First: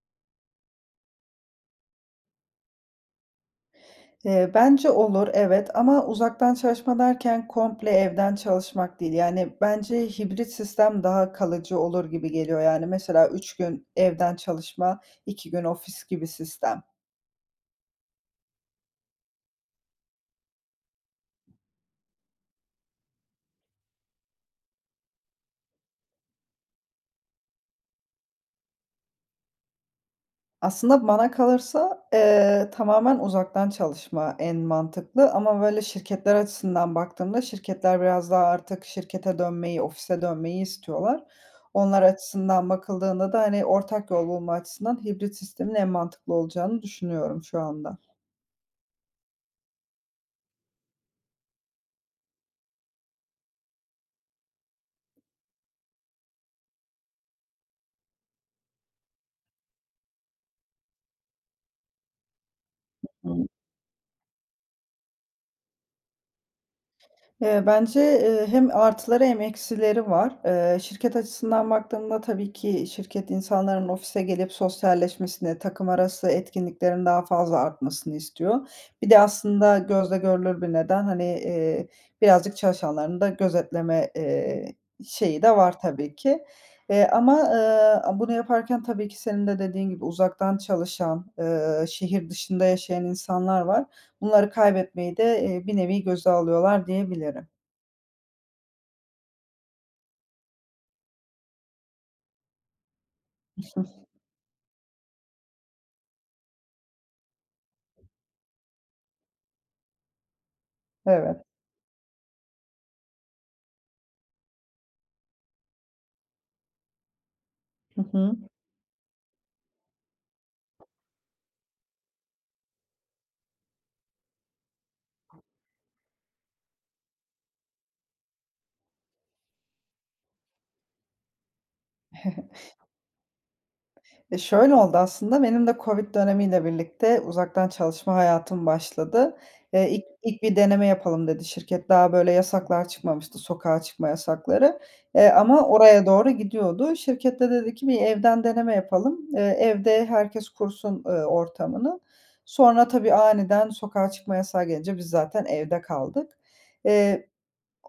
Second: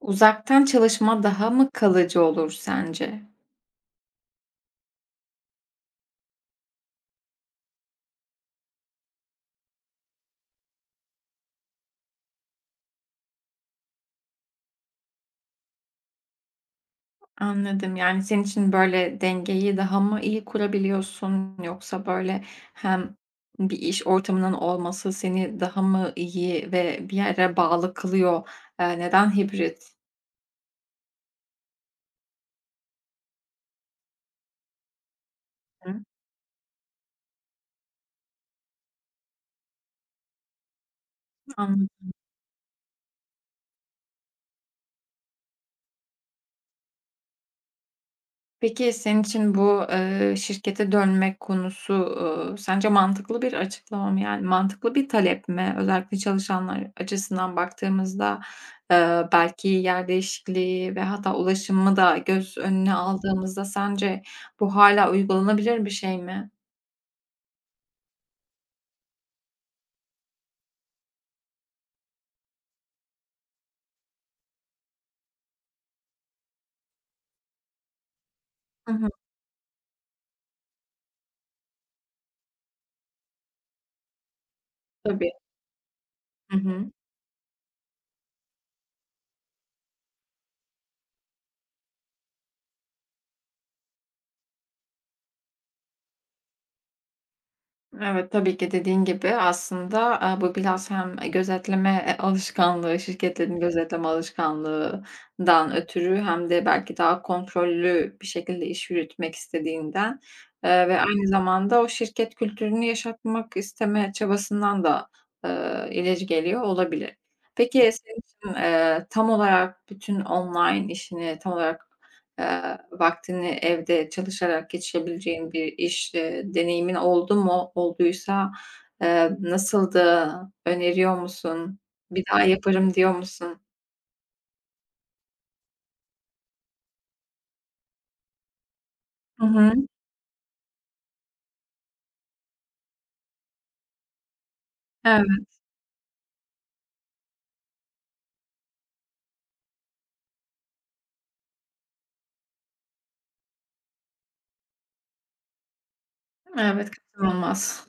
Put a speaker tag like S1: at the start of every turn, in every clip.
S1: Uzaktan çalışma daha mı kalıcı olur sence?
S2: Bence olur, evet, ama uzaktan çalışma derken komple evden çalışmak değil. Yani bence hibrit sistem daha kalıcı olur gibi geliyor. Yani mesela üç gün evden çalışma, iki gün ofis gibi sistem.
S1: Anladım. Yani senin için böyle dengeyi daha mı iyi kurabiliyorsun yoksa böyle hem bir iş ortamının olması seni daha mı iyi ve bir yere bağlı kılıyor? Neden hibrit?
S2: Aslında bana kalırsa, tamamen uzaktan çalışma en mantıklı ama böyle
S1: Hı,
S2: şirketler açısından baktığımda şirketler biraz daha artık şirkete dönmeyi, ofise dönmeyi istiyorlar.
S1: anladım.
S2: Onlar açısından bakıldığında da, hani, ortak yol bulma açısından hibrit sistemin en mantıklı olacağını düşünüyorum şu anda.
S1: Peki, senin için bu, şirkete dönmek konusu, sence mantıklı bir açıklama mı? Yani mantıklı bir talep mi? Özellikle çalışanlar açısından baktığımızda, belki yer değişikliği ve hatta ulaşımı da göz önüne
S2: Hı.
S1: aldığımızda sence bu hala uygulanabilir bir şey mi?
S2: Hem artıları hem eksileri var. Şirket açısından baktığımda tabii ki şirket insanların ofise gelip sosyalleşmesini, takım arası etkinliklerin daha fazla artmasını istiyor.
S1: Hı hı.
S2: Bir de aslında gözle görülür bir neden, hani, birazcık çalışanlarını da gözetleme,
S1: Tabii.
S2: şeyi de var tabii ki.
S1: Hı hı.
S2: Eee, ama, Bunu yaparken tabii ki senin de dediğin gibi uzaktan çalışan, şehir dışında yaşayan insanlar var. Bunları kaybetmeyi de, bir nevi göze alıyorlar diyebilirim.
S1: Evet, tabii ki dediğin gibi aslında, bu biraz hem, gözetleme, alışkanlığı, şirketlerin gözetleme alışkanlığından ötürü hem de belki daha kontrollü bir şekilde iş yürütmek istediğinden, ve aynı
S2: Evet.
S1: zamanda o şirket kültürünü yaşatmak isteme çabasından da, ileri geliyor olabilir. Peki
S2: Hı
S1: senin
S2: hı.
S1: için, tam olarak bütün online işini tam olarak. Vaktini evde çalışarak geçirebileceğin bir iş, deneyimin oldu mu? Olduysa, nasıldı? Öneriyor musun? "Bir daha yaparım." diyor musun?
S2: Şöyle oldu aslında, benim de COVID dönemiyle birlikte uzaktan çalışma hayatım başladı.
S1: Hı hı.
S2: İlk ilk bir deneme yapalım dedi şirket. Daha böyle yasaklar çıkmamıştı, sokağa çıkma yasakları,
S1: Evet,
S2: ama oraya doğru gidiyordu. Şirket de dedi ki, "Bir evden deneme yapalım. Evde herkes kursun, ortamını." Sonra tabii aniden sokağa çıkma yasağı gelince biz zaten evde kaldık.
S1: evet,
S2: Eee
S1: kaçınılmaz.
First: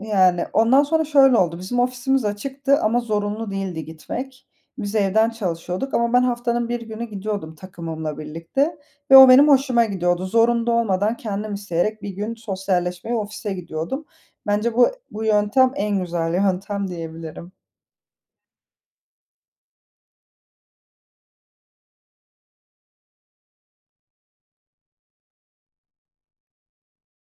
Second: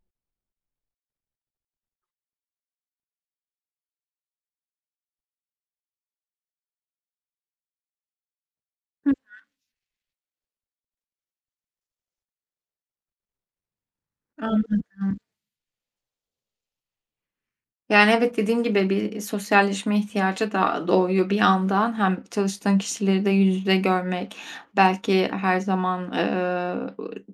S2: Yani, ondan sonra şöyle oldu, bizim ofisimiz açıktı ama zorunlu değildi gitmek. Biz evden çalışıyorduk ama ben haftanın bir günü gidiyordum takımımla birlikte
S1: Hı,
S2: ve o benim hoşuma gidiyordu. Zorunda olmadan kendim isteyerek bir gün sosyalleşmeye ofise gidiyordum. Bence
S1: anladım.
S2: bu yöntem en güzel yöntem diyebilirim.
S1: Yani, evet, dediğin gibi bir sosyalleşme ihtiyacı da doğuyor bir yandan. Hem çalıştığın kişileri de yüz yüze görmek, belki her zaman,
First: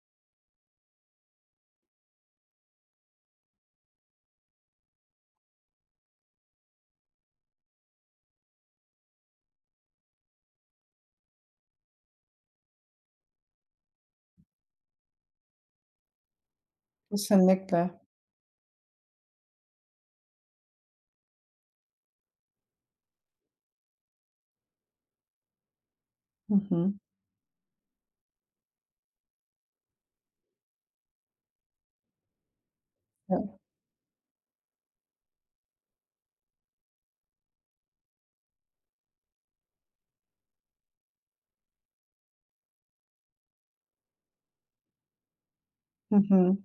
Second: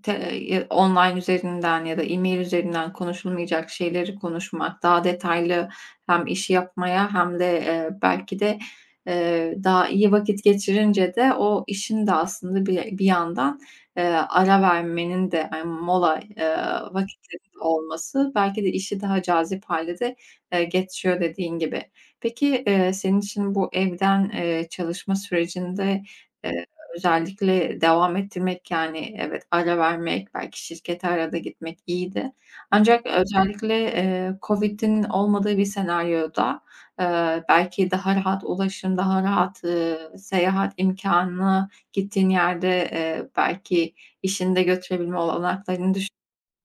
S1: te online üzerinden ya da e-mail üzerinden konuşulmayacak şeyleri konuşmak, daha detaylı hem işi yapmaya hem de, belki de, daha iyi vakit geçirince de o işin de aslında bir yandan, eee, ara vermenin de, mola, vakitlerinin
S2: Kesinlikle.
S1: olması belki de işi daha cazip hale de geçiyor dediğin gibi. Peki, senin için bu evden, çalışma sürecinde,
S2: Hı
S1: eee,
S2: hı.
S1: özellikle devam ettirmek, yani, evet, ara vermek, belki şirkete arada gitmek iyiydi. Ancak
S2: E
S1: özellikle, COVID'in olmadığı bir senaryoda, belki daha rahat ulaşım, daha rahat, seyahat imkanı gittiğin yerde, belki işini de götürebilme olanaklarını düşün.
S2: Hı hı.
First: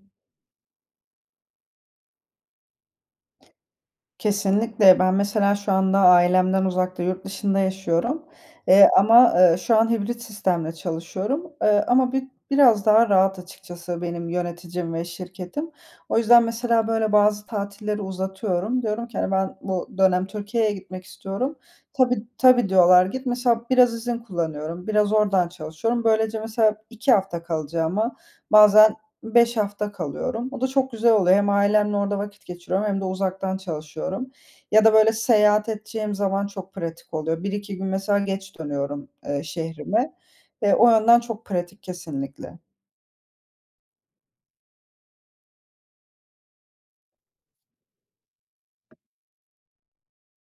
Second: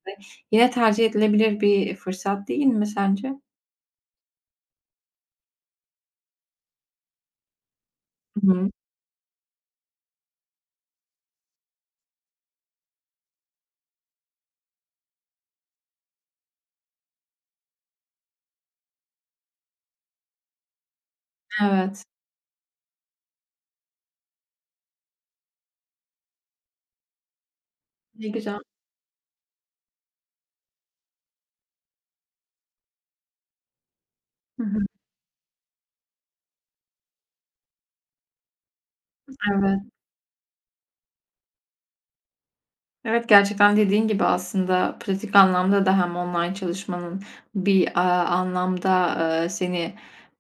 S1: Yine tercih edilebilir bir fırsat değil mi sence?
S2: Kesinlikle. Ben mesela şu anda ailemden uzakta, yurt dışında yaşıyorum,
S1: Hı.
S2: şu an hibrit sistemle çalışıyorum, ama biraz daha rahat açıkçası benim yöneticim ve şirketim. O yüzden mesela böyle bazı tatilleri uzatıyorum. Diyorum ki, hani, ben bu dönem Türkiye'ye gitmek istiyorum.
S1: Evet,
S2: "Tabii, tabii." diyorlar, "Git." Mesela biraz izin kullanıyorum, biraz oradan çalışıyorum. Böylece mesela 2 hafta kalacağıma
S1: ne güzel.
S2: bazen beş hafta kalıyorum. O da çok güzel oluyor. Hem ailemle orada vakit geçiriyorum hem de uzaktan çalışıyorum.
S1: Hı hı,
S2: Ya da böyle seyahat edeceğim zaman çok pratik oluyor. Bir iki gün mesela geç dönüyorum,
S1: evet.
S2: şehrime. O yönden çok pratik kesinlikle.
S1: Evet, gerçekten dediğin gibi aslında pratik anlamda da hem online çalışmanın bir, anlamda, seni,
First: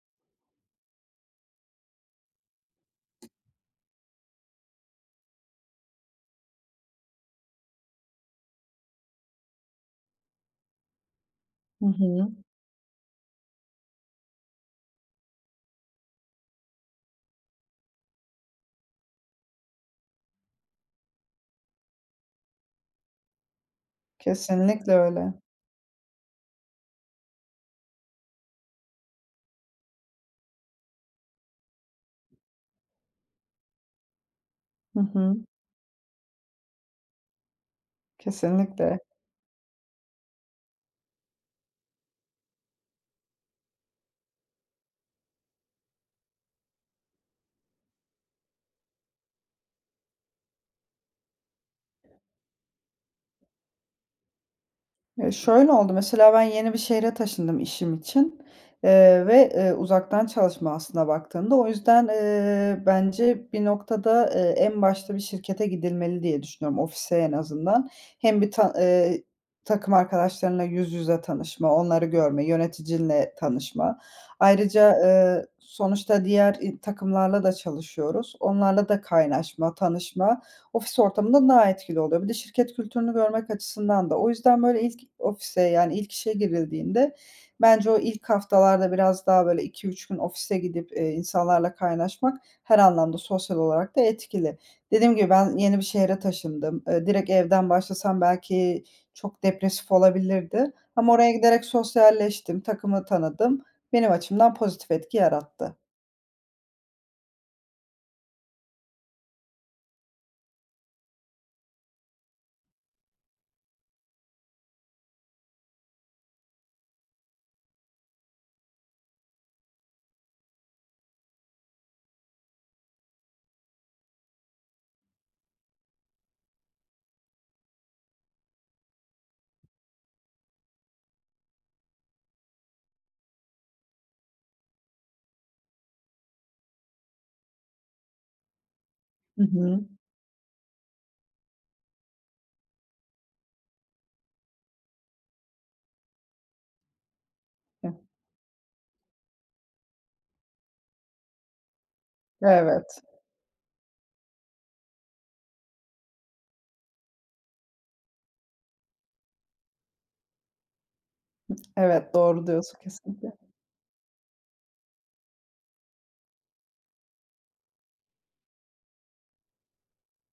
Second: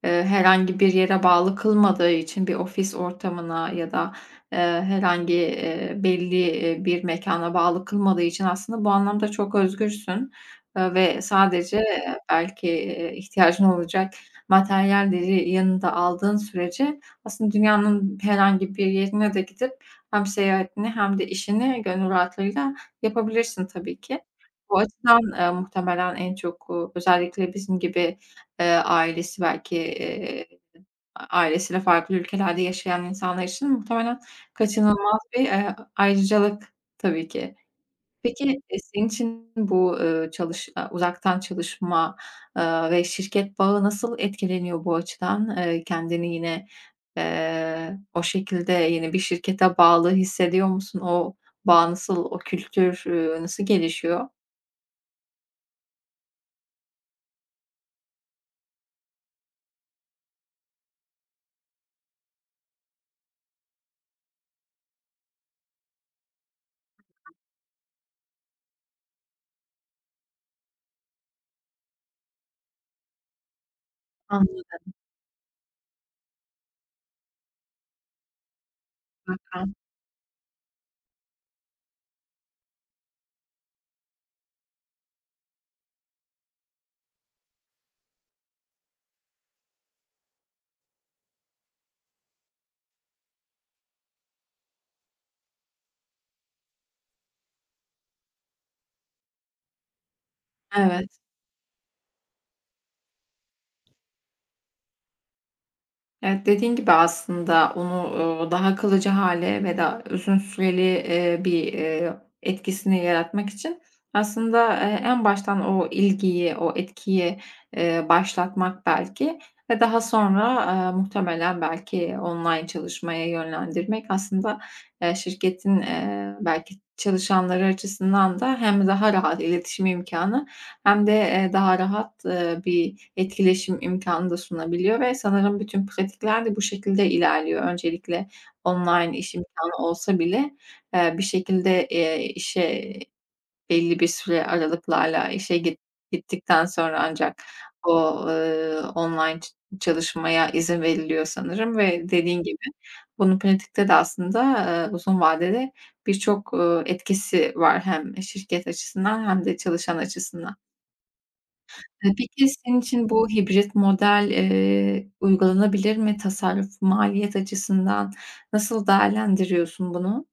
S1: herhangi bir yere bağlı kılmadığı için bir ofis ortamına ya da, herhangi, belli, bir mekana bağlı kılmadığı için aslında bu anlamda çok özgürsün, ve sadece,
S2: Hı hı.
S1: belki, ihtiyacın olacak materyalleri yanında aldığın sürece aslında dünyanın herhangi bir yerine de gidip hem seyahatini hem de işini gönül rahatlığıyla yapabilirsin tabii ki. Bu
S2: Kesinlikle
S1: açıdan,
S2: öyle.
S1: muhtemelen en çok, özellikle bizim gibi, ailesi belki, a ailesiyle farklı ülkelerde yaşayan insanlar için muhtemelen
S2: Hı
S1: kaçınılmaz
S2: hı.
S1: bir, ayrıcalık tabii ki. Peki,
S2: Kesinlikle.
S1: senin için bu, uzaktan çalışma, ve şirket bağı nasıl etkileniyor bu açıdan? Kendini yine, o şekilde yeni bir şirkete bağlı hissediyor musun? O bağ nasıl, o kültür, nasıl gelişiyor?
S2: Şöyle oldu, mesela ben yeni bir şehre taşındım işim için, uzaktan çalışma aslında baktığında. O yüzden, bence bir noktada, en başta bir şirkete gidilmeli diye düşünüyorum, ofise en azından. Hem bir ta Takım arkadaşlarınla yüz yüze tanışma, onları görme, yöneticinle tanışma. Ayrıca, sonuçta diğer takımlarla da çalışıyoruz. Onlarla da
S1: Anladım.
S2: kaynaşma, tanışma ofis ortamında daha etkili oluyor. Bir de şirket kültürünü görmek açısından da. O yüzden, böyle, ilk ofise, yani, ilk işe girildiğinde bence o ilk haftalarda biraz daha, böyle, iki üç gün ofise gidip, insanlarla kaynaşmak her anlamda sosyal olarak da etkili. Dediğim gibi ben yeni bir şehre taşındım. Direkt evden başlasam belki çok depresif olabilirdi ama
S1: Evet.
S2: oraya giderek sosyalleştim, takımı tanıdım. Benim açımdan pozitif etki yarattı.
S1: Evet, dediğin gibi aslında onu, daha kalıcı hale ve daha uzun süreli, bir, etkisini yaratmak için aslında, en baştan o ilgiyi, o etkiyi, başlatmak belki ve daha sonra, muhtemelen belki online çalışmaya yönlendirmek aslında şirketin, belki çalışanları açısından da hem daha rahat iletişim imkanı hem de, daha rahat, bir etkileşim imkânı da sunabiliyor ve sanırım bütün pratikler de bu şekilde ilerliyor. Öncelikle online iş
S2: Hı hı.
S1: imkanı olsa bile, bir şekilde, işe belli bir süre aralıklarla işe gittikten sonra ancak o, online çalışmaya izin veriliyor sanırım ve dediğin gibi
S2: Evet.
S1: bunun pratikte de aslında, uzun vadede birçok, etkisi var hem şirket açısından hem de çalışan açısından.
S2: Evet, doğru
S1: Peki senin
S2: diyorsun
S1: için bu
S2: kesinlikle.
S1: hibrit model, uygulanabilir mi? Tasarruf, maliyet açısından nasıl değerlendiriyorsun bunu?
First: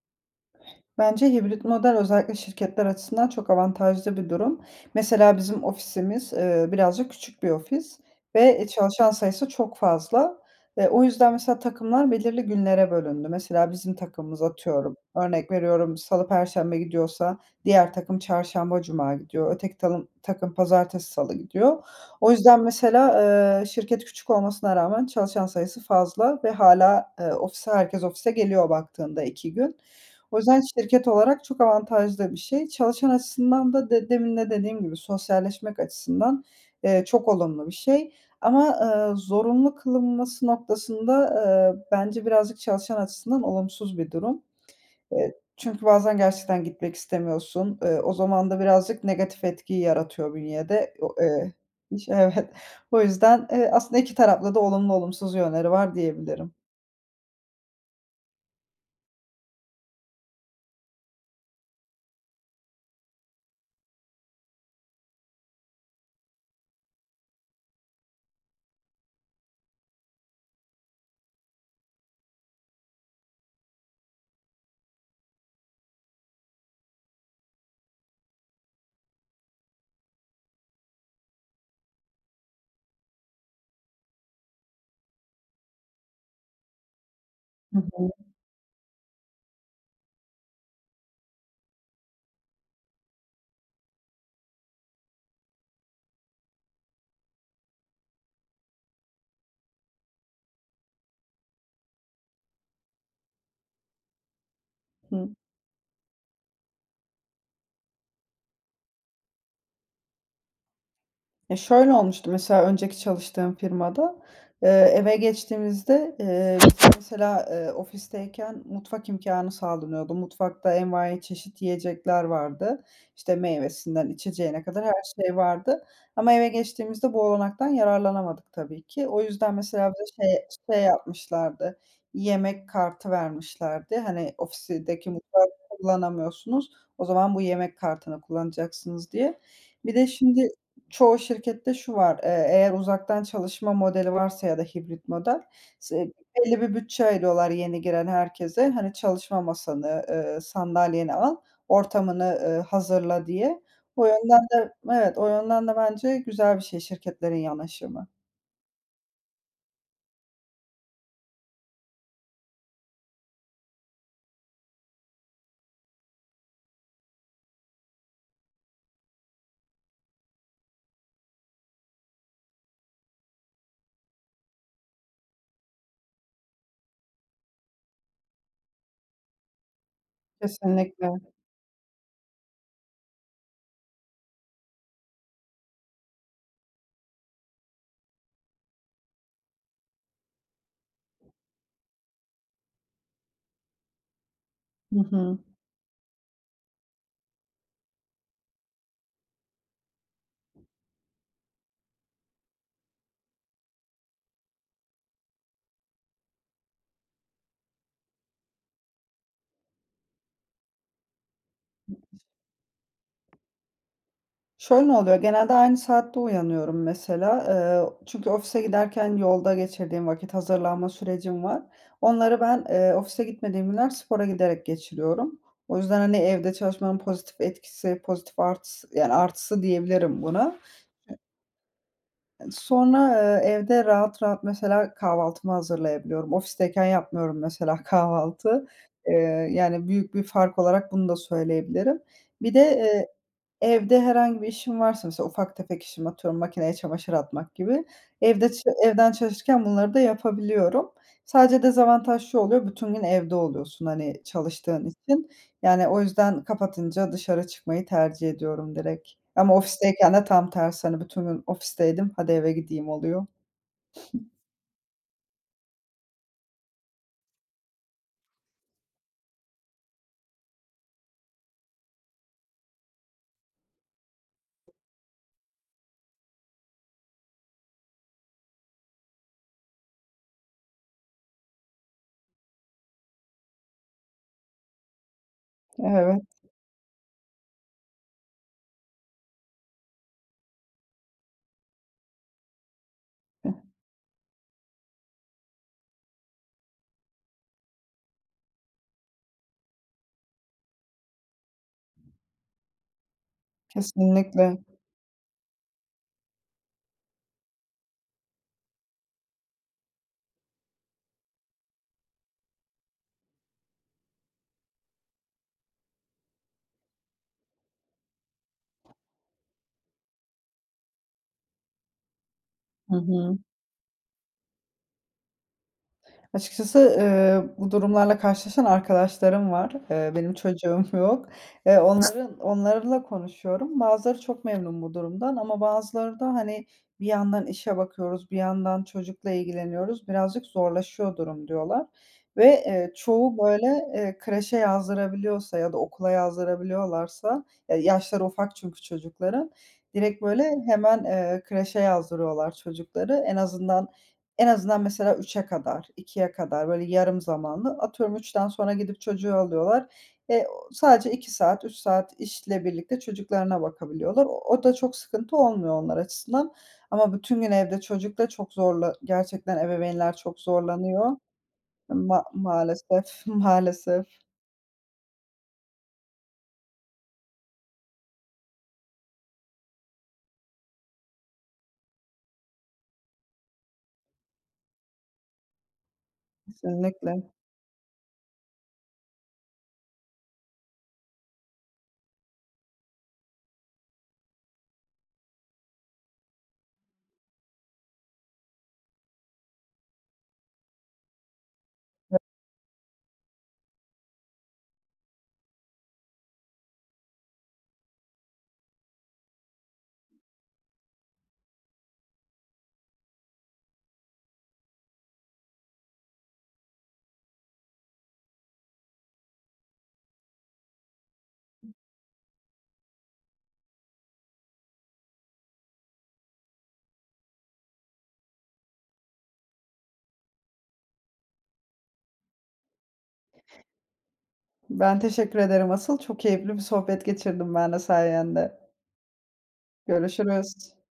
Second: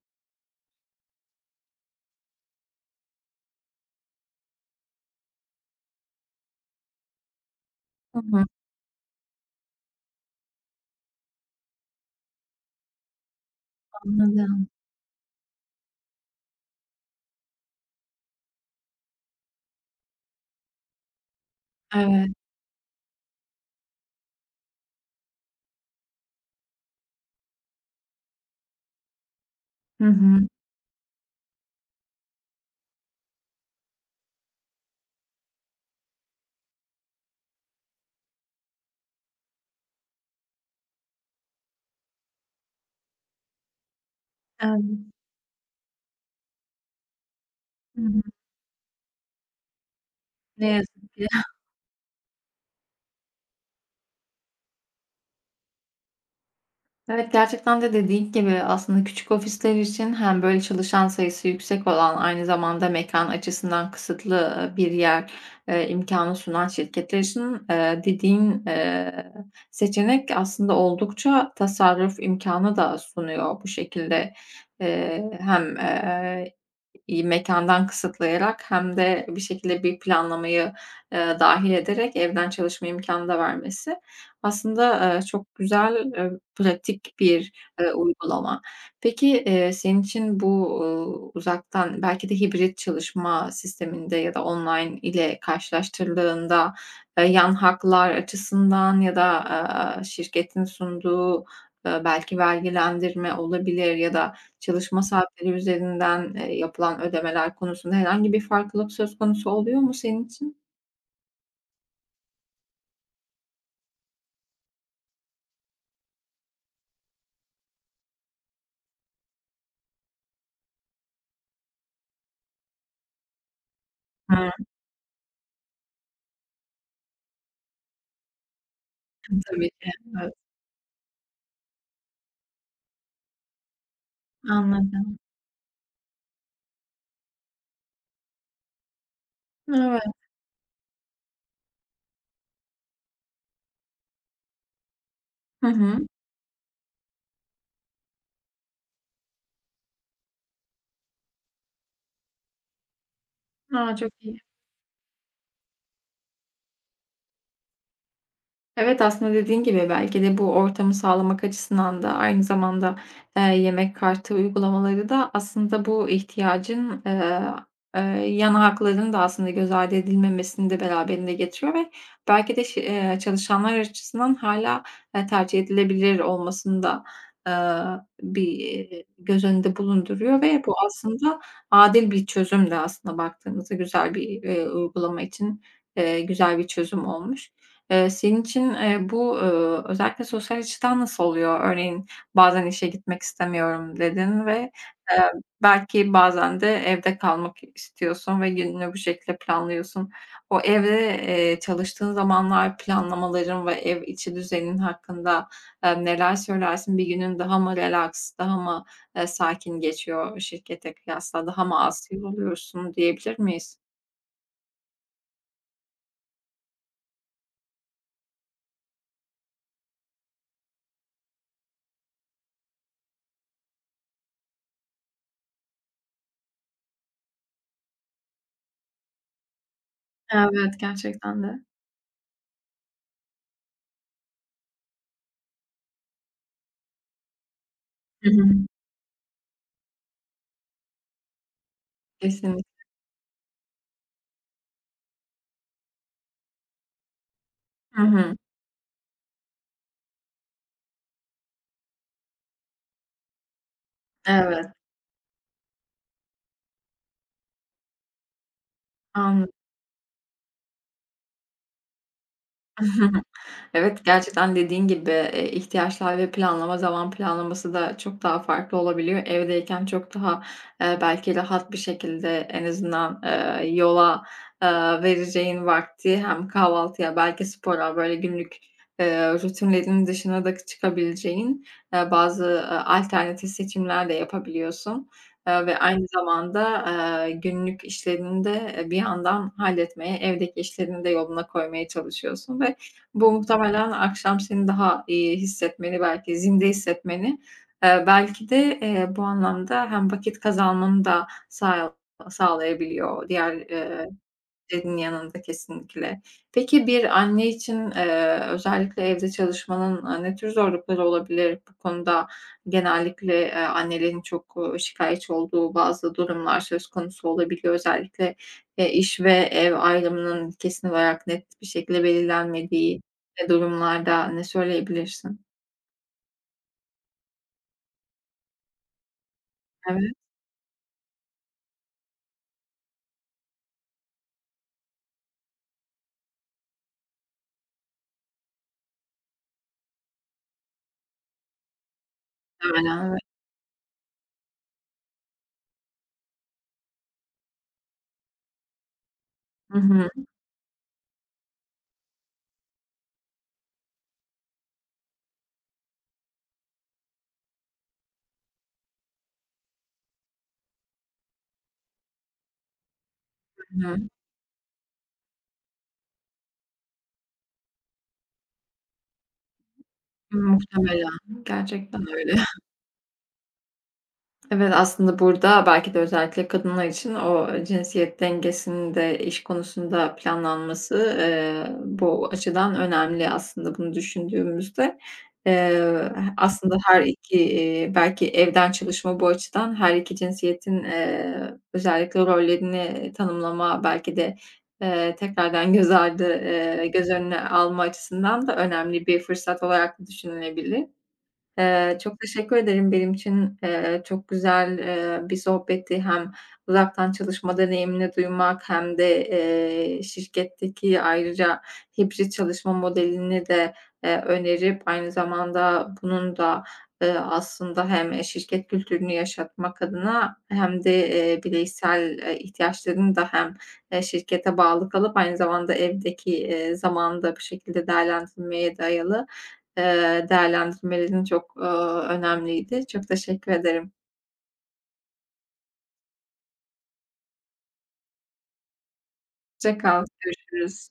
S2: Bence hibrit model özellikle şirketler açısından çok avantajlı bir durum. Mesela bizim ofisimiz, birazcık küçük bir ofis
S1: Hı hı,
S2: ve çalışan sayısı çok fazla. O yüzden mesela takımlar belirli günlere bölündü. Mesela bizim takımımız,
S1: anladım.
S2: atıyorum, örnek veriyorum, salı, perşembe gidiyorsa diğer takım çarşamba, cuma gidiyor. Öteki takım pazartesi, salı gidiyor.
S1: Evet.
S2: O yüzden mesela, şirket küçük olmasına rağmen çalışan sayısı fazla ve hala ofise herkes ofise geliyor baktığında 2 gün.
S1: Hı
S2: O
S1: hı.
S2: yüzden şirket olarak çok avantajlı bir şey. Çalışan açısından da demin de dediğim gibi sosyalleşmek açısından, çok olumlu bir şey ama, zorunlu kılınması noktasında, bence birazcık çalışan açısından olumsuz bir durum.
S1: Evet.
S2: Çünkü bazen gerçekten gitmek istemiyorsun.
S1: Hı
S2: O
S1: hı.
S2: zaman da birazcık negatif etkiyi yaratıyor
S1: Ne
S2: bünyede.
S1: yazık
S2: O,
S1: ki.
S2: iş Evet. O yüzden, aslında iki taraflı da olumlu olumsuz yönleri var diyebilirim.
S1: Evet, gerçekten de dediğin gibi aslında küçük ofisler için hem böyle çalışan sayısı yüksek olan, aynı zamanda mekan açısından kısıtlı, bir yer, imkânı sunan şirketler için, dediğin, seçenek aslında oldukça tasarruf imkanı da sunuyor bu şekilde. Hem, mekândan kısıtlayarak hem de bir şekilde bir planlamayı, dâhil ederek evden çalışma imkânı da vermesi aslında, çok güzel, pratik bir,
S2: Hı hı.
S1: uygulama. Peki, senin için bu, uzaktan belki de hibrit çalışma sisteminde ya da online ile karşılaştırıldığında, yan haklar açısından ya da, şirketin sunduğu, belki vergilendirme olabilir ya da çalışma
S2: Hı.
S1: saatleri üzerinden, yapılan ödemeler konusunda herhangi bir farklılık söz konusu oluyor mu senin için?
S2: Ya, şöyle olmuştu mesela önceki çalıştığım firmada, eve geçtiğimizde, bize mesela, ofisteyken mutfak imkanı sağlanıyordu. Mutfakta envai çeşit yiyecekler vardı. İşte, meyvesinden
S1: Hıı.
S2: içeceğine kadar her şey vardı ama eve geçtiğimizde bu olanaktan yararlanamadık tabii ki. O yüzden
S1: Tabii ki.
S2: mesela bize
S1: Evet.
S2: şey yapmışlardı, yemek kartı vermişlerdi. Hani, ofisteki
S1: Anladım.
S2: mutfağı kullanamıyorsunuz, o zaman bu yemek kartını kullanacaksınız diye. Bir
S1: Evet.
S2: de şimdi çoğu şirkette şu var, eğer uzaktan çalışma modeli varsa ya da hibrit model,
S1: Hı hı.
S2: se belli bir bütçe ayırıyorlar yeni giren herkese. Hani çalışma masanı, sandalyeni al, ortamını, hazırla diye.
S1: A,
S2: O
S1: çok iyi.
S2: yönden de evet, o yönden de bence güzel bir şey şirketlerin yanaşımı.
S1: Evet, aslında dediğin gibi belki de bu ortamı sağlamak açısından da aynı zamanda, yemek kartı uygulamaları da aslında bu ihtiyacın, eee, yan hakların da aslında göz ardı edilmemesini de beraberinde getiriyor ve belki de şi çalışanlar açısından hala tercih edilebilir olmasını da, eee, bir, göz önünde bulunduruyor ve bu
S2: Kesinlikle.
S1: aslında adil bir çözüm de aslında baktığımızda güzel bir, uygulama için, güzel bir çözüm olmuş. Senin için, bu, özellikle sosyal açıdan nasıl oluyor? Örneğin, "Bazen işe gitmek istemiyorum." dedin ve,
S2: Hı
S1: eee,
S2: hı.
S1: belki bazen de evde kalmak istiyorsun ve gününü bu şekilde planlıyorsun. O evde, çalıştığın zamanlar planlamaların ve ev içi düzenin hakkında, neler söylersin? Bir günün daha mı relax, daha mı, sakin geçiyor şirkete kıyasla? Daha mı az yoruluyorsun diyebilir miyiz?
S2: Şöyle oluyor, genelde aynı saatte uyanıyorum mesela. Çünkü ofise giderken yolda geçirdiğim vakit, hazırlanma sürecim var. Onları ben, ofise gitmediğim günler spora giderek geçiriyorum. O yüzden, hani, evde çalışmanın pozitif etkisi, pozitif artısı, yani, artısı diyebilirim buna.
S1: Evet, gerçekten de.
S2: Sonra, evde rahat rahat mesela kahvaltımı hazırlayabiliyorum. Ofisteyken yapmıyorum mesela
S1: Hı hı.
S2: kahvaltı. Eee, Yani, büyük bir fark olarak bunu da söyleyebilirim. Bir de,
S1: Kesinlikle.
S2: eee Evde herhangi bir işim varsa mesela ufak tefek işim, atıyorum makineye çamaşır atmak gibi,
S1: Hı hı.
S2: evden çalışırken bunları da yapabiliyorum. Sadece dezavantaj şu oluyor, bütün gün evde oluyorsun, hani,
S1: Evet,
S2: çalıştığın için. Yani o yüzden kapatınca dışarı çıkmayı tercih ediyorum direkt.
S1: anladım.
S2: Ama ofisteyken de tam tersi, hani, bütün gün ofisteydim, hadi eve gideyim oluyor.
S1: Evet, gerçekten dediğin gibi, ihtiyaçlar ve planlama, zaman planlaması da çok daha farklı olabiliyor. Evdeyken çok daha, belki rahat bir şekilde en azından, yola, eee, vereceğin vakti hem kahvaltıya belki spora böyle günlük, rutinlerin dışına da çıkabileceğin, bazı, alternatif seçimler de yapabiliyorsun, ve aynı
S2: Evet,
S1: zamanda, günlük işlerini de, bir yandan halletmeye, evdeki işlerini de yoluna koymaya çalışıyorsun ve bu muhtemelen akşam seni daha iyi hissetmeni, belki zinde hissetmeni, belki de, bu anlamda hem vakit kazanmanı da sağlayabiliyor. Diğer,
S2: kesinlikle.
S1: senin yanında kesinlikle. Peki bir anne için, özellikle evde çalışmanın, ne tür zorlukları olabilir? Bu konuda genellikle, annelerin çok, şikâyetçi olduğu bazı durumlar söz konusu olabiliyor. Özellikle, iş ve ev ayrımının kesin olarak net bir şekilde
S2: Hı
S1: belirlenmediği,
S2: hı.
S1: durumlarda ne söyleyebilirsin?
S2: Açıkçası, bu durumlarla karşılaşan arkadaşlarım var.
S1: Evet,
S2: Benim çocuğum yok. Onların onlarla konuşuyorum. Bazıları çok memnun bu durumdan ama bazıları da, hani, bir yandan işe bakıyoruz, bir yandan çocukla ilgileniyoruz, birazcık zorlaşıyor durum diyorlar ve,
S1: aynen, evet.
S2: çoğu böyle, kreşe yazdırabiliyorsa ya da okula yazdırabiliyorlarsa, ya, yaşları ufak çünkü çocukların,
S1: Hı hı,
S2: direkt böyle hemen, kreşe yazdırıyorlar çocukları. En azından mesela 3'e kadar, 2'ye kadar, böyle, yarım zamanlı. Atıyorum 3'ten sonra gidip çocuğu alıyorlar. O sadece 2 saat, 3 saat işle birlikte çocuklarına
S1: hı hı.
S2: bakabiliyorlar. O da çok sıkıntı olmuyor onlar açısından ama bütün gün evde çocukla çok zorla gerçekten ebeveynler çok zorlanıyor.
S1: Muhtemelen. Gerçekten
S2: Ma
S1: öyle.
S2: maalesef, maalesef.
S1: Evet, aslında burada belki de özellikle kadınlar için o cinsiyet dengesinin de iş konusunda planlanması, bu açıdan önemli aslında bunu düşündüğümüzde. Eee, Aslında her
S2: Kesinlikle.
S1: 2 belki evden çalışma bu açıdan her 2 cinsiyetin, özellikle rollerini tanımlama belki de, tekrardan göz ardı, göz önüne alma açısından da önemli bir fırsat olarak da düşünülebilir. Çok teşekkür ederim. Benim için, çok güzel, bir sohbetti. Hem uzaktan çalışma deneyimini duymak hem de, şirketteki ayrıca hibrit çalışma modelini de, önerip aynı zamanda bunun da, aslında hem, şirket kültürünü yaşatmak adına hem de, bireysel, ihtiyaçlarını da hem, şirkete bağlı kalıp aynı zamanda evdeki, zamanı da bu şekilde değerlendirmeye dayalı değerlendirmelerin çok, önemliydi. Çok teşekkür ederim.
S2: Ben teşekkür ederim asıl. Çok keyifli bir sohbet geçirdim ben de sayende.
S1: Hoşça kal,
S2: Görüşürüz.
S1: görüşürüz.